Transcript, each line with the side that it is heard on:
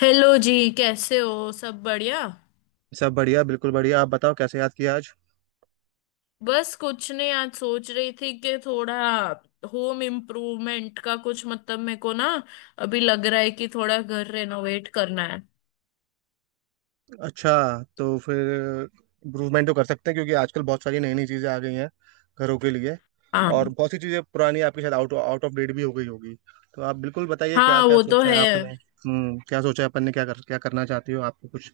left: Hello जी। कैसे हो। सब बढ़िया।
right: सब बढ़िया, बिल्कुल बढ़िया। आप बताओ, कैसे याद किया आज?
left: बस कुछ नहीं, आज सोच रही थी कि थोड़ा होम इम्प्रूवमेंट का कुछ, मतलब मेरे को ना अभी लग रहा है कि थोड़ा घर रेनोवेट करना है।
right: अच्छा, तो फिर इम्प्रूवमेंट तो कर सकते हैं क्योंकि आजकल बहुत सारी नई नई चीज़ें आ गई हैं घरों के लिए।
left: हाँ।
right: और बहुत सी चीज़ें पुरानी आपके साथ आउट आउट ऑफ डेट भी हो गई होगी। तो आप बिल्कुल बताइए क्या
left: हाँ
right: क्या
left: वो तो
right: सोचा है
left: है।
right: आपने। क्या सोचा है अपन ने? क्या करना चाहती हो? आपको कुछ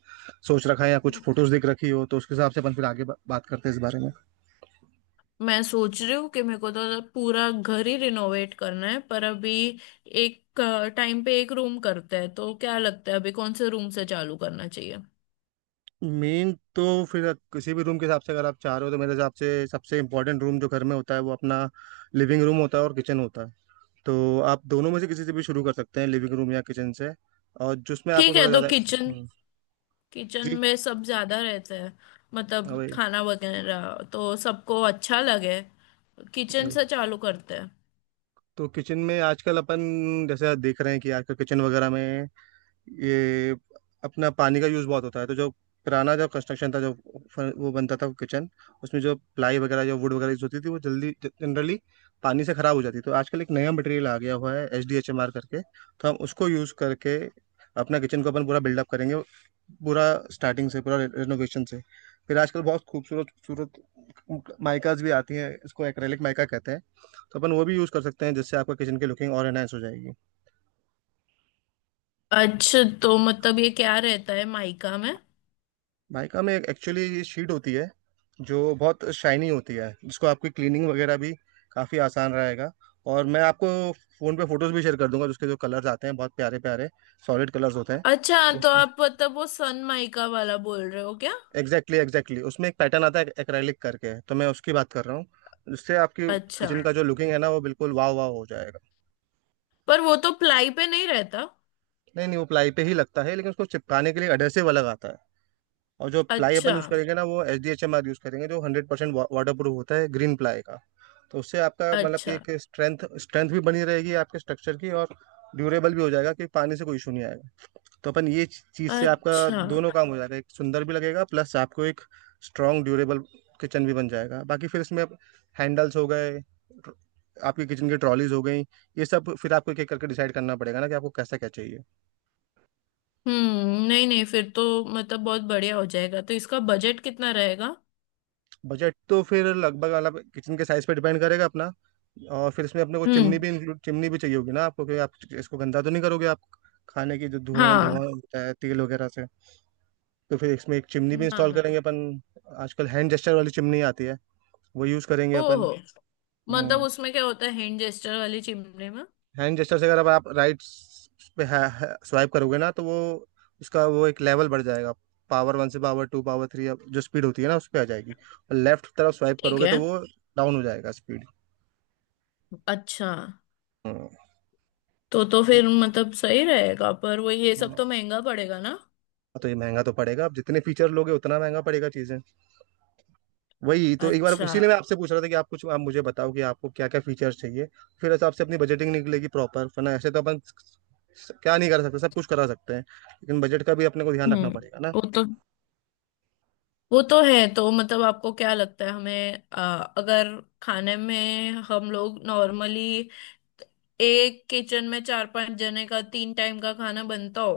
right: सोच रखा है या कुछ
left: म-
right: फोटोज दिख रखी हो तो उसके हिसाब से अपन फिर आगे बात करते हैं इस बारे में।
left: मैं सोच रही हूँ कि मेरे को तो पूरा घर ही रिनोवेट करना है, पर अभी एक टाइम पे एक रूम करते हैं, तो क्या लगता है अभी कौन से रूम से चालू करना चाहिए।
right: मेन तो फिर किसी भी रूम के हिसाब से अगर आप चाह रहे हो तो मेरे हिसाब से सबसे इंपॉर्टेंट रूम जो घर में होता है वो अपना लिविंग रूम होता है और किचन होता है। तो आप दोनों में से किसी से भी शुरू कर सकते हैं, लिविंग रूम या किचन से। और जिसमें आपको
left: ठीक है,
right: थोड़ा
left: तो
right: ज़्यादा
left: किचन। किचन
right: जी।
left: में सब ज्यादा रहते हैं,
right: हाँ,
left: मतलब
right: वही।
left: खाना वगैरह, तो सबको अच्छा लगे। किचन
right: वही।
left: से चालू करते हैं।
right: तो किचन में आजकल अपन जैसे देख रहे हैं कि आजकल किचन वगैरह में ये अपना पानी का यूज़ बहुत होता है, तो जो पुराना जो कंस्ट्रक्शन था जो वो बनता था किचन, उसमें जो प्लाई वगैरह जो वुड वगैरह यूज होती थी वो जल्दी जनरली पानी से ख़राब हो जाती। तो आजकल एक नया मटेरियल आ गया हुआ है H D H M R करके, तो हम उसको यूज़ करके अपना किचन को अपन पूरा बिल्डअप करेंगे। पूरा स्टार्टिंग से, पूरा रिनोवेशन से। फिर आजकल बहुत खूबसूरत खूबसूरत माइकाज भी आती हैं, इसको एक्रेलिक माइका कहते हैं। तो अपन वो भी यूज़ कर सकते हैं, जिससे आपका किचन की लुकिंग और एनहांस हो जाएगी।
left: अच्छा, तो मतलब ये क्या रहता है माइका में।
right: माइका में एक्चुअली ये शीट होती है, जो बहुत शाइनी होती है, जिसको आपकी क्लीनिंग वगैरह भी काफ़ी आसान रहेगा। और मैं आपको फ़ोन पे फोटोज़ भी शेयर कर दूंगा, जिसके जो कलर्स आते हैं बहुत प्यारे प्यारे सॉलिड कलर्स होते हैं
left: अच्छा, तो
right: उसमें।
left: आप मतलब वो सन माइका वाला बोल रहे हो क्या।
right: एग्जैक्टली एग्जैक्टली, उसमें एक पैटर्न आता है एक्रेलिक करके, तो मैं उसकी बात कर रहा हूँ, जिससे आपकी
left: अच्छा।
right: किचन का जो लुकिंग है ना वो बिल्कुल वाह वाह हो जाएगा।
left: पर वो तो प्लाई पे नहीं रहता।
right: नहीं नहीं, वो प्लाई पे ही लगता है, लेकिन उसको चिपकाने के लिए एडहेसिव अलग आता है। और जो प्लाई अपन
left: अच्छा।
right: यूज़ करेंगे ना वो H D H M R use करेंगे, जो 100% वाटर प्रूफ होता है, ग्रीन प्लाई का। तो उससे आपका मतलब कि
left: अच्छा।
right: एक स्ट्रेंथ स्ट्रेंथ भी बनी रहेगी आपके स्ट्रक्चर की। और ड्यूरेबल भी हो जाएगा कि पानी से कोई इशू नहीं आएगा। तो अपन ये चीज़ से आपका
left: अच्छा।
right: दोनों काम हो जाएगा, एक सुंदर भी लगेगा प्लस आपको एक स्ट्रॉन्ग ड्यूरेबल किचन भी बन जाएगा। बाकी फिर इसमें हैंडल्स हो गए, आपकी किचन की ट्रॉलीज हो गई, ये सब फिर आपको एक एक करके डिसाइड करना पड़ेगा ना, कि आपको कैसा क्या चाहिए।
left: नहीं नहीं, फिर तो मतलब बहुत बढ़िया हो जाएगा। तो इसका बजट कितना रहेगा।
right: बजट तो फिर लगभग मतलब किचन के साइज पे डिपेंड करेगा अपना। और फिर इसमें अपने को
left: हम्म।
right: चिमनी भी इंक्लूड, चिमनी भी चाहिए होगी ना आपको, क्योंकि आप इसको गंदा तो नहीं करोगे आप। खाने की जो धुआं धुआं
left: हाँ।
right: होता है तेल वगैरह से। तो फिर इसमें एक चिमनी भी
left: ना
right: इंस्टॉल करेंगे
left: ना।
right: अपन। आजकल हैंड जेस्टर वाली चिमनी आती है, वो यूज़ करेंगे अपन।
left: ओहो, मतलब
right: हम्म
left: उसमें क्या होता है हैंड जेस्टर वाली चिमनी में।
right: हैंड जेस्टर से अगर आप राइट पे स्वाइप करोगे ना, तो वो उसका वो एक लेवल बढ़ जाएगा। पावर 1 से पावर 2, पावर 3, जो स्पीड होती है ना उस पर आ जाएगी। और लेफ्ट तरफ स्वाइप
left: ठीक
right: करोगे
left: है।
right: तो वो डाउन हो जाएगा
left: अच्छा,
right: स्पीड।
left: तो फिर मतलब सही रहेगा, पर वो ये सब तो
right: हाँ,
left: महंगा पड़ेगा ना।
right: तो ये महंगा तो पड़ेगा, आप जितने फीचर लोगे उतना महंगा पड़ेगा चीजें। वही तो एक बार
left: अच्छा।
right: इसीलिए मैं आपसे पूछ रहा था कि आप कुछ आप मुझे बताओ कि आपको क्या क्या फीचर्स चाहिए। फिर हिसाब से अपनी बजटिंग निकलेगी प्रॉपर, वरना ऐसे तो अपन क्या नहीं कर सकते, सब कुछ करा सकते हैं, लेकिन बजट का भी अपने को ध्यान रखना
left: हम्म।
right: पड़ेगा ना।
left: वो तो वो तो है, तो मतलब आपको क्या लगता है, हमें अगर खाने में हम लोग नॉर्मली एक किचन में चार पांच जने का तीन टाइम का खाना बनता हो,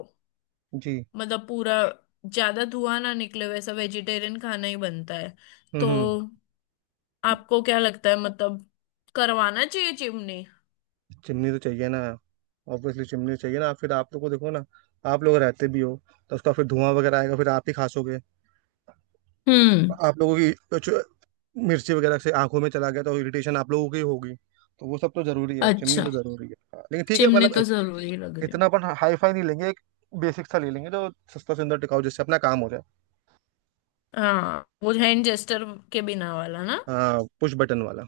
right: जी।
left: मतलब पूरा ज्यादा धुआं ना निकले, वैसा वेजिटेरियन खाना ही बनता है।
right: हम्म,
left: तो
right: हम्म।
left: आपको क्या लगता है, मतलब करवाना चाहिए चिमनी।
right: चिमनी तो चाहिए ना। ऑब्वियसली चिमनी चाहिए ना, फिर आप लोग को देखो ना, आप लोग रहते भी हो। तो उसका फिर धुआं वगैरह आएगा, फिर आप ही खासोगे।
left: हम्म।
right: आप लोगों की मिर्ची वगैरह से आंखों में चला गया तो इरिटेशन आप लोगों की होगी। तो वो सब तो जरूरी है, चिमनी
left: अच्छा,
right: तो जरूरी है, हाँ, लेकिन ठीक है
left: चिमनी
right: मतलब
left: तो जरूरी लग रही है।
right: इतना अपन हाई फाई नहीं लेंगे, एक बेसिक सा ले लेंगे जो सस्ता सुंदर टिकाऊ, जिससे अपना काम हो जाए।
left: हाँ, वो हैंड जेस्टर के बिना वाला ना।
right: हाँ, पुश बटन वाला।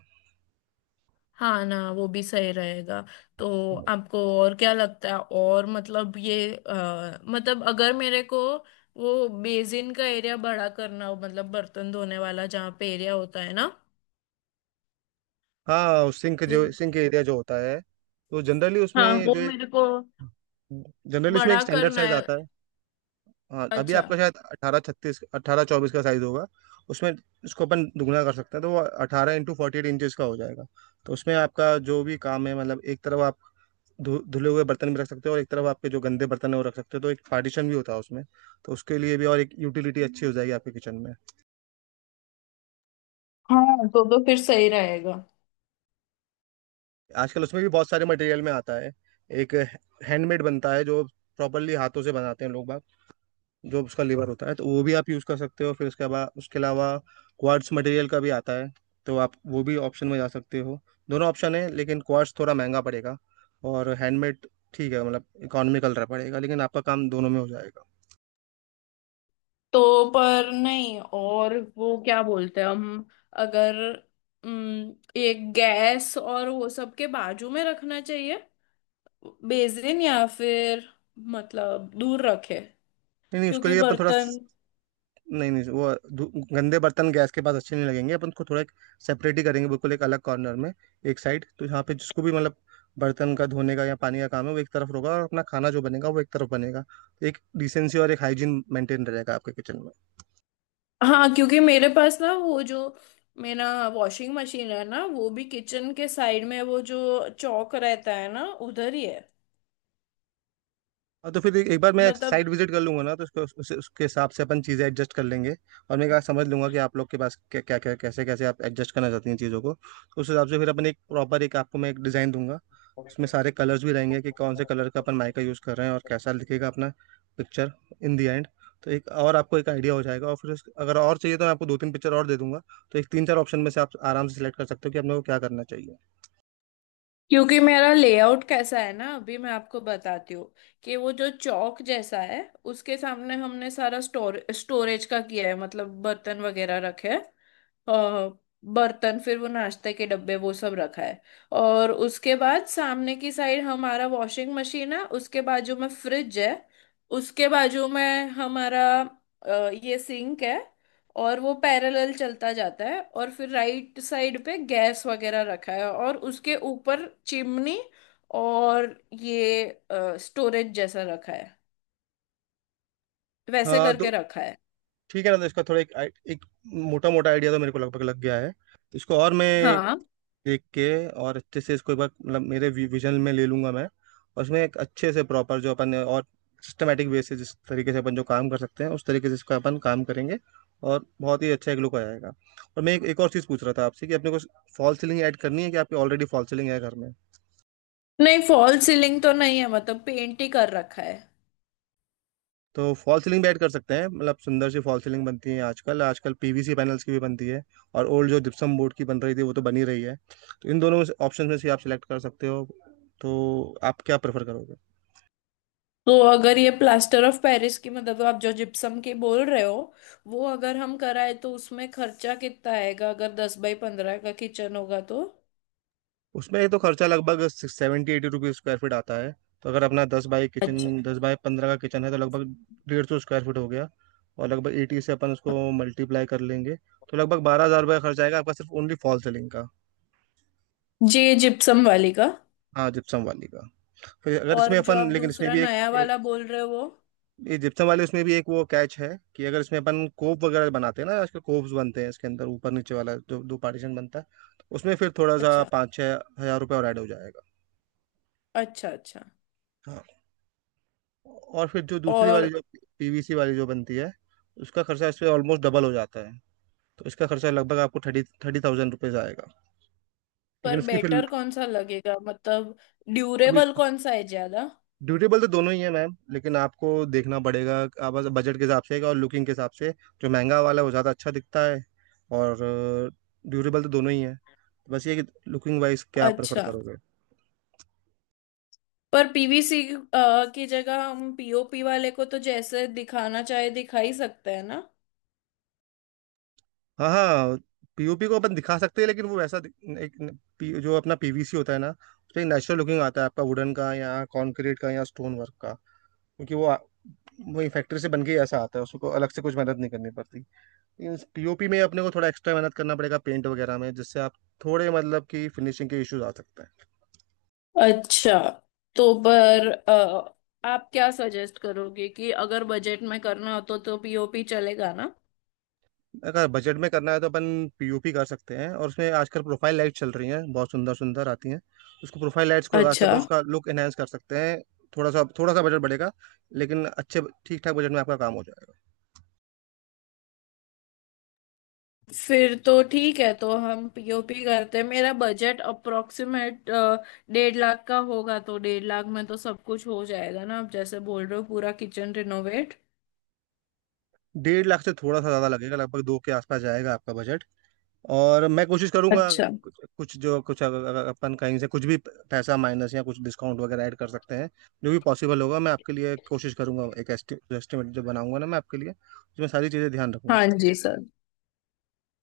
left: हाँ ना, वो भी सही रहेगा। तो आपको और क्या लगता है, और मतलब ये मतलब अगर मेरे को वो बेसिन का एरिया बड़ा करना हो, मतलब बर्तन धोने वाला जहाँ पे एरिया होता है ना,
right: हाँ, सिंक,
left: वो।
right: जो सिंक एरिया जो होता है, तो जनरली
left: हाँ
right: उसमें
left: वो
right: जो एक,
left: मेरे को
right: जनरली उसमें एक
left: बड़ा
right: स्टैंडर्ड
left: करना
right: साइज
left: है।
right: आता है। हाँ, अभी
left: अच्छा।
right: आपका शायद 18x36, 18x24 का साइज होगा। उसमें इसको अपन दुगना कर सकते हैं, तो वो 18x48 इंचज का हो जाएगा। तो उसमें आपका जो भी काम है, मतलब एक तरफ आप धुले हुए बर्तन भी रख सकते हो और एक तरफ आपके जो गंदे बर्तन है वो रख सकते हो, तो एक पार्टीशन भी होता है उसमें। तो उसके लिए भी और एक यूटिलिटी अच्छी हो जाएगी आपके किचन में।
left: हाँ तो फिर सही रहेगा।
right: आजकल उसमें भी बहुत सारे मटेरियल में आता है। एक हैंडमेड बनता है, जो प्रॉपरली हाथों से बनाते हैं लोग बाग, जो उसका लेबर होता है, तो वो भी आप यूज़ कर सकते हो। फिर उसके बाद उसके अलावा क्वार्ट्स मटेरियल का भी आता है, तो आप वो भी ऑप्शन में जा सकते हो। दोनों ऑप्शन है, लेकिन क्वार्ट्स थोड़ा महंगा पड़ेगा और हैंडमेड ठीक है, मतलब इकोनॉमिकल रहा पड़ेगा, लेकिन आपका काम दोनों में हो जाएगा।
left: तो पर नहीं, और वो क्या बोलते हैं हम, अगर उम, ये गैस और वो सब के बाजू में रखना चाहिए, बेसिन? या फिर मतलब दूर रखे,
right: नहीं नहीं, उसके
left: क्योंकि
right: लिए अपन थोड़ा,
left: बर्तन।
right: नहीं नहीं, वो गंदे बर्तन गैस के पास अच्छे नहीं लगेंगे अपन को, थोड़ा एक सेपरेट ही करेंगे, बिल्कुल एक अलग कॉर्नर में। एक साइड तो यहाँ पे जिसको भी मतलब बर्तन का धोने का या पानी का काम है वो एक तरफ होगा, और अपना खाना जो बनेगा वो एक तरफ बनेगा। तो एक डिसेंसी और एक हाइजीन मेंटेन रहेगा आपके किचन में।
left: हाँ, क्योंकि मेरे पास ना वो जो मेरा वॉशिंग मशीन है ना, वो भी किचन के साइड में, वो जो चौक रहता है ना, उधर ही है।
right: हाँ, तो फिर एक बार मैं
left: मतलब
right: साइट विजिट कर लूंगा ना, तो उसके उसके हिसाब से अपन चीज़ें एडजस्ट कर लेंगे। और मैं क्या समझ लूंगा कि आप लोग के पास क्या क्या क्या, कैसे कैसे आप एडजस्ट करना चाहती हैं चीज़ों को, तो उस हिसाब से फिर अपन एक प्रॉपर एक आपको मैं एक डिज़ाइन दूंगा। उसमें सारे कलर्स भी रहेंगे कि कौन से कलर का अपन माइका यूज़ कर रहे हैं और कैसा दिखेगा अपना पिक्चर इन दी एंड। तो एक और आपको एक आइडिया हो जाएगा, और फिर अगर और चाहिए तो मैं आपको दो तीन पिक्चर और दे दूंगा। तो एक तीन चार ऑप्शन में से आप आराम से सिलेक्ट कर सकते हो कि आप लोगों को क्या करना चाहिए।
left: क्योंकि मेरा लेआउट कैसा है ना, अभी मैं आपको बताती हूँ कि वो जो चौक जैसा है, उसके सामने हमने सारा स्टोरेज का किया है, मतलब बर्तन वगैरह रखे हैं, अ, बर्तन, फिर वो नाश्ते के डब्बे, वो सब रखा है। और उसके बाद सामने की साइड हमारा वॉशिंग मशीन है, उसके बाजू में फ्रिज है, उसके बाजू में हमारा ये सिंक है, और वो पैरेलल चलता जाता है। और फिर राइट साइड पे गैस वगैरह रखा है और उसके ऊपर चिमनी। और ये स्टोरेज जैसा रखा है, वैसे
right: हाँ, तो
left: करके रखा है।
right: ठीक है ना, तो इसका थोड़ा एक, एक मोटा मोटा आइडिया तो मेरे को लगभग लग गया है। तो इसको और मैं
left: हाँ।
right: देख के और अच्छे से इसको एक बार मतलब मेरे विजन में ले लूंगा मैं। और उसमें एक अच्छे से प्रॉपर जो अपन और सिस्टमेटिक वे से जिस तरीके से अपन जो काम कर सकते हैं उस तरीके से इसका अपन काम करेंगे, और बहुत ही अच्छा एक लुक आ जाएगा। और मैं एक और चीज़ पूछ रहा था आपसे, कि अपने को फॉल सीलिंग ऐड करनी है, कि आपकी ऑलरेडी फॉल सीलिंग है घर में?
left: नहीं, फॉल सीलिंग तो नहीं है, मतलब पेंट ही कर रखा है।
right: तो फॉल सीलिंग भी ऐड कर सकते हैं, मतलब सुंदर सी फॉल सीलिंग बनती है आजकल, आजकल पीवीसी पैनल्स की भी बनती है, और ओल्ड जो जिप्सम बोर्ड की बन रही थी वो तो बनी रही है। तो इन दोनों ऑप्शन में से आप सिलेक्ट कर सकते हो, तो आप क्या प्रेफर करोगे?
left: तो अगर ये प्लास्टर ऑफ पेरिस की, मतलब आप जो जिप्सम की बोल रहे हो, वो अगर हम कराए तो उसमें खर्चा कितना आएगा, अगर 10 बाई 15 का किचन होगा तो।
right: उसमें एक तो खर्चा लगभग ₹70-80 स्क्वायर फीट आता है। तो अगर अपना दस बाई किचन,
left: अच्छा,
right: 10x15 का किचन है तो लगभग 150 स्क्वायर फीट हो गया, और लगभग 80 से अपन उसको मल्टीप्लाई कर लेंगे। तो लगभग 12,000 रुपया खर्च आएगा आपका सिर्फ ओनली फॉल सीलिंग का।
left: जी जिप्सम वाली का।
right: हाँ, जिप्सम वाली का। फिर अगर
left: और
right: इसमें
left: जो आप
right: अपन, लेकिन इसमें
left: दूसरा
right: भी एक,
left: नया वाला बोल रहे हो वो।
right: ये जिप्सम वाले उसमें भी एक वो कैच है, कि अगर इसमें अपन कोप वगैरह बनाते हैं ना, आजकल कोप्स बनते हैं इसके अंदर ऊपर नीचे वाला जो दो पार्टीशन बनता है उसमें, फिर थोड़ा सा
left: अच्छा।
right: पाँच छः हजार रुपये और ऐड हो जाएगा।
left: अच्छा। अच्छा।
right: हाँ। और फिर जो दूसरी
left: और।
right: वाली जो पीवीसी वाली जो बनती है, उसका खर्चा इस पे ऑलमोस्ट डबल हो जाता है। तो इसका खर्चा लगभग आपको थर्टी थर्टी थाउजेंड रुपीज़ आएगा।
left: पर
right: लेकिन उसकी फिर,
left: बेटर कौन सा लगेगा, मतलब
right: अभी
left: ड्यूरेबल कौन सा है ज्यादा।
right: ड्यूरेबल तो दोनों ही है मैम, लेकिन आपको देखना पड़ेगा आप बस बजट के हिसाब से और लुकिंग के हिसाब से। जो महंगा वाला है वो ज़्यादा अच्छा दिखता है, और ड्यूरेबल तो दोनों ही है। बस ये कि लुकिंग वाइज क्या आप प्रेफर
left: अच्छा,
right: करोगे?
left: पर पीवीसी की जगह हम पीओपी वाले को तो जैसे दिखाना चाहे दिखा ही सकते हैं ना।
right: हाँ हाँ, पीओपी को अपन दिखा सकते हैं, लेकिन वो वैसा दिख- एक न- पी- जो अपना पीवीसी होता है ना उसमें एक नेचुरल लुकिंग आता है आपका वुडन का या कॉन्क्रीट का या स्टोन वर्क का, क्योंकि वो वही फैक्ट्री से बन के ही ऐसा आता है, उसको अलग से कुछ मेहनत नहीं करनी पड़ती। पीओपी में अपने को थोड़ा एक्स्ट्रा मेहनत करना पड़ेगा पेंट वगैरह में, जिससे आप थोड़े मतलब कि फिनिशिंग के इश्यूज आ सकते हैं।
left: अच्छा, तो पर आप क्या सजेस्ट करोगे कि अगर बजट में करना हो तो पीओपी चलेगा ना।
right: अगर बजट में करना है तो अपन पीओपी कर सकते हैं, और उसमें आजकल प्रोफाइल लाइट चल रही हैं, बहुत सुंदर सुंदर आती हैं, उसको प्रोफाइल लाइट्स को लगा के
left: अच्छा,
right: अपन उसका लुक एनहेंस कर सकते हैं। थोड़ा सा बजट बढ़ेगा, लेकिन अच्छे ठीक ठाक बजट में आपका काम हो जाएगा।
left: फिर तो ठीक है तो हम पीओपी करते हैं। मेरा बजट अप्रोक्सीमेट 1.5 लाख का होगा, तो 1.5 लाख में तो सब कुछ हो जाएगा ना, आप जैसे बोल रहे हो, पूरा किचन रिनोवेट।
right: 1.5 लाख से थोड़ा सा ज़्यादा लगेगा, लगभग दो के आसपास जाएगा आपका बजट। और मैं कोशिश करूंगा
left: अच्छा।
right: कुछ कुछ जो कुछ, अगर अगर अपन कहीं से कुछ भी पैसा माइनस या कुछ डिस्काउंट वगैरह ऐड कर सकते हैं, जो भी पॉसिबल होगा मैं आपके लिए कोशिश करूंगा। एक एस्टिमेट जो बनाऊंगा ना मैं आपके लिए उसमें सारी चीज़ें ध्यान रखूंगा।
left: हाँ जी सर।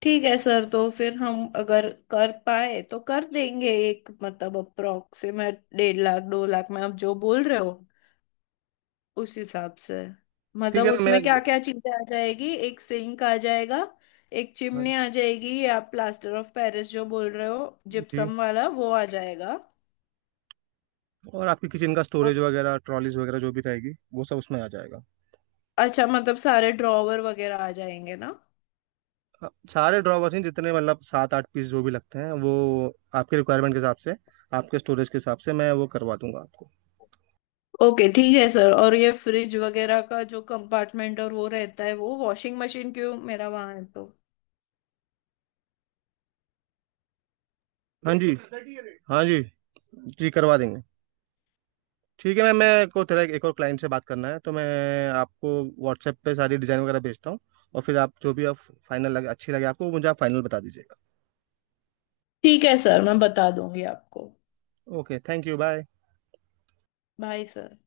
left: ठीक है सर, तो फिर हम अगर कर पाए तो कर देंगे एक, मतलब अप्रोक्सीमेट 1.5 लाख 2 लाख में आप जो बोल रहे हो उस हिसाब से,
right: ठीक
left: मतलब
right: है ना, मैं।
left: उसमें क्या क्या चीजें आ जाएगी, एक सिंक आ जाएगा, एक
right: हाँ
left: चिमनी आ जाएगी, ये आप प्लास्टर ऑफ पेरिस जो बोल रहे हो
right: जी।
left: जिप्सम वाला वो आ जाएगा।
right: और आपकी किचन का स्टोरेज
left: और-
right: वगैरह, ट्रॉलीज वगैरह जो भी रहेगी वो सब उसमें आ जाएगा।
left: अच्छा, मतलब सारे ड्रॉवर वगैरह आ जाएंगे ना।
right: हाँ, सारे ड्रॉवर्स हैं जितने, मतलब सात आठ पीस जो भी लगते हैं वो आपके रिक्वायरमेंट के हिसाब से, आपके स्टोरेज के हिसाब से मैं वो करवा दूंगा आपको।
left: ओके ठीक है सर, और ये फ्रिज वगैरह का जो कंपार्टमेंट और वो रहता है, वो वॉशिंग मशीन क्यों मेरा वहां है तो।
right: हाँ जी। हाँ जी। जी, करवा देंगे। ठीक है मैम, मैं को तेरा एक और क्लाइंट से बात करना है, तो मैं आपको व्हाट्सएप पे सारी डिज़ाइन वगैरह भेजता हूँ। और फिर आप जो भी आप फाइनल लगे, अच्छी लगे आपको, मुझे आप फाइनल बता दीजिएगा।
left: ठीक है सर, मैं बता दूंगी आपको।
right: Okay, thank you, bye.
left: Bye sir.